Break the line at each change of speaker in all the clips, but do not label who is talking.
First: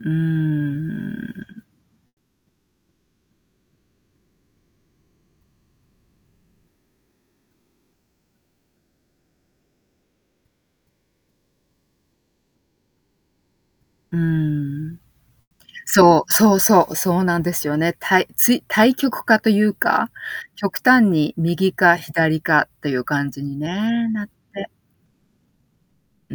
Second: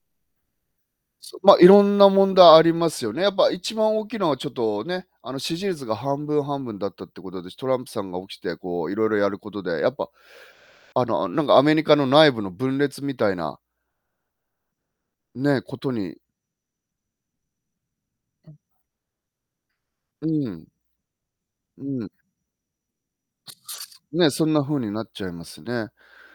うー
ま、
ん。
いろんな問題ありますよね。やっぱ一番大きいのはちょっとね、あの支持率が半分半分だったってことで、トランプさんが起きてこういろいろやることで、やっぱあのなんかアメリカの内部の分裂みたいな
うん。
ね、ことに。
そう、そうそう、そうなんですよね。たい
う
つ
ん。
い対極化というか、
うん。
極端に右
う
か
ん。
左かっていう感じにね、なっ
ね、そんな
て。
風になっちゃいますね。
う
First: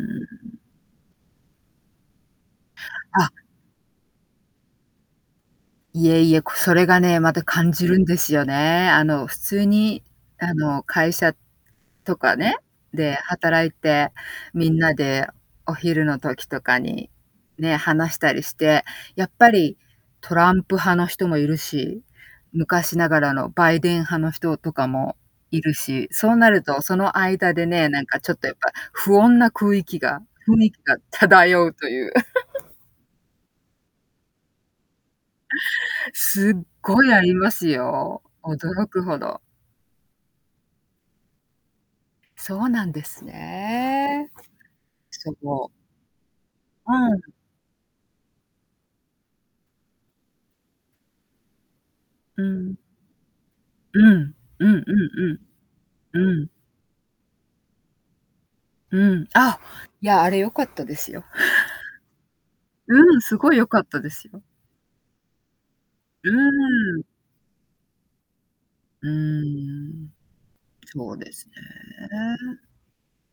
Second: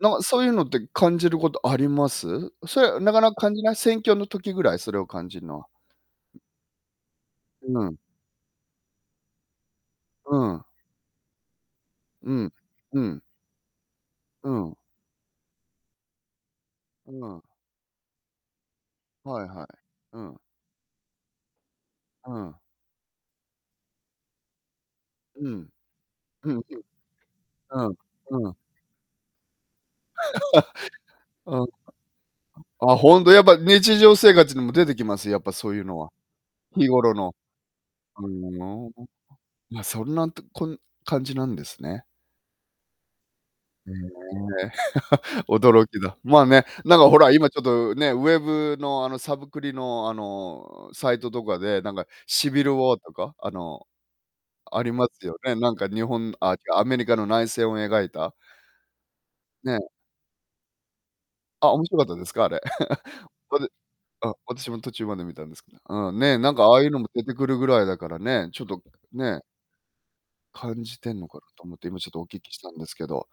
なんかそういう
ん。
のって感じることあります？それなかな
あ。
か感じない、選挙の時ぐらい？それを感じるのは。
いえいえ、こそれがね、また感
う
じ
ん。
るんですよね。あの普通に
う
あ
ん。
の会社と
う
か
ん、
ね、
う
で
ん。
働いて、
うん。
皆でお昼の時とかに、
うん。
ね、話したりして、やっ
はい
ぱ
はい。
り
う
ト
ん。
ランプ派の人もいるし、
うん。
昔ながらのバイデン派の人とかも
う
い
ん。
るし、そうな
うん
るとその間で
う
ね、
ん。うん。
なんかちょっと
う
や
ん。
っぱ不穏な空囲気が雰囲気 が
あ。
漂うという。
あ、ほんとやっぱ日常生活にも出てきます、やっぱそういうのは
すっ
日
ご
頃
いあ
の。
ります
あ
よ。驚
の。
くほど。
ま、そんなとこん感じなんですね。
そうなんです
ね
ね。
え。
そ う。
驚きだ。まあね、
う
なんかほ
ん。
ら今ちょっとね、ウェブのあのサブクリのあのサイトとかで、なんか
う
シビルウ
ん。
ォーとか、あの、
うん、うんう
あ
ん
ります
う
よ
ん。
ね。なんか日
う
本、
ん。
あ、アメリカの内戦を描いた。
うん、あ、
ね。
いや、あれ良かったですよ。
あ、面白かったですか？あれ。
うん、すごい
ま、
良
で。
かったです
あ、
よ。
私も途中まで見たんですけど。うん、
う
ね、なんかああいうの
ーん。
も出てくるぐらいだからね、ちょっと
う
ね。
ーん。
感じて
そう
んの
で
かな
すね。
と思って、今ちょっとお聞きしたんですけど。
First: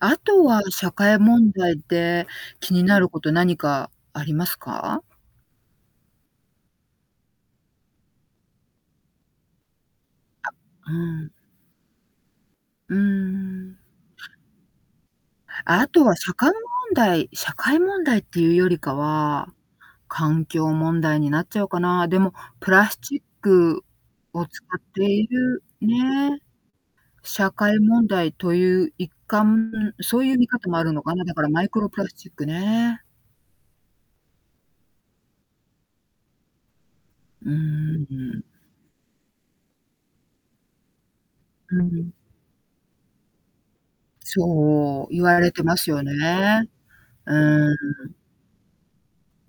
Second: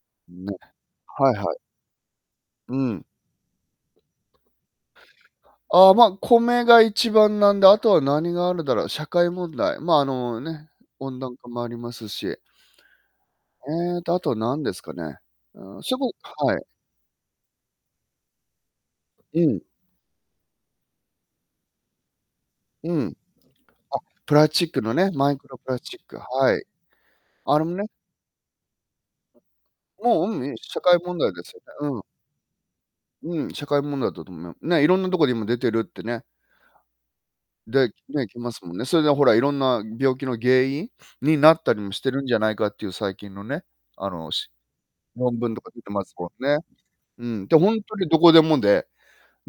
あと
ね、
は社会
はい
問
はい。
題で気
う
にな
ん。
ること何かありますか？
ああ、ま、米が一番なんで、あとは何があるだろう、社会問題、ま、あの、
あ、
ね、
う
温
ん。
暖化もありますし。
うーん。
うーんと、あとなんですかね。うーん、
あ
しょ
と
こ
は社会
は
問
い。
題社会問題っていうよりか
う
は
ん。
環境問題になっちゃうかな。でも、プラ
う
ス
ん。
チッ
あ、
ク
プラ
を
ス
使
チッ
っ
クの
て
ね、
い
マイクロ
る
プラスチック、
ね。
はい。
社
あの
会
ね。
問題という一環そ
も
う
う、
いう見
うん、
方も
社
ある
会
のか
問
な、
題
だ
で
から
すよ
マイク
ね。
ロ
う
プ
ん。
ラスチックね。
うん、社会問題だと思います。ね、いろんなところにも出てるってね。
う
で、
ー
ね、来
ん。
ますもんね。それでほらいろんな病気の原因になったり
う
もして
ん。
るんじゃないかという最近のね、あのし
そう。言
論
われ
文と
て
か
ま
出
す
て
よ
ますもんね。
ね。
う
う
ん、で、
ー
ほんとに
ん。
どこでもで、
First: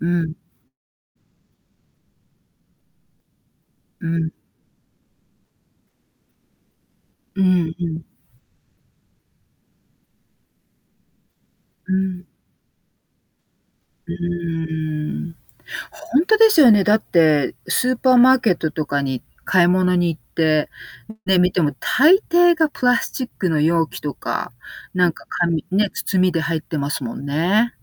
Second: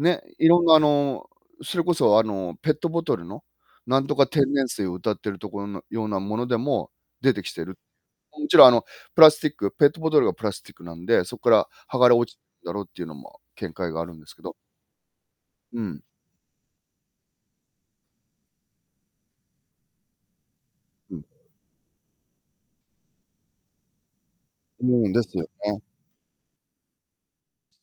うん。
いろんなあの、それこそあのペットボトルのな
う
んとか
ん。
天然水を謳っているところのようなものでも出
う
てきて
ん
る。
うん。
もちろんあのプラスティック、ペットボトルがプラスティックなんで、そっから
う
剥がれ
ん。
落ちてるだろうっていうのも見解があ
う
るんですけど。
ーん。
うん。
ほんとですよね。だってスーパーマーケットとかに買い物に行って、
うん。
ね、見ても大抵がプラスチックの容器とか、
う
な
ん、
ん
で
か
すよ
紙
ね。
ね、包みで入ってますもんね。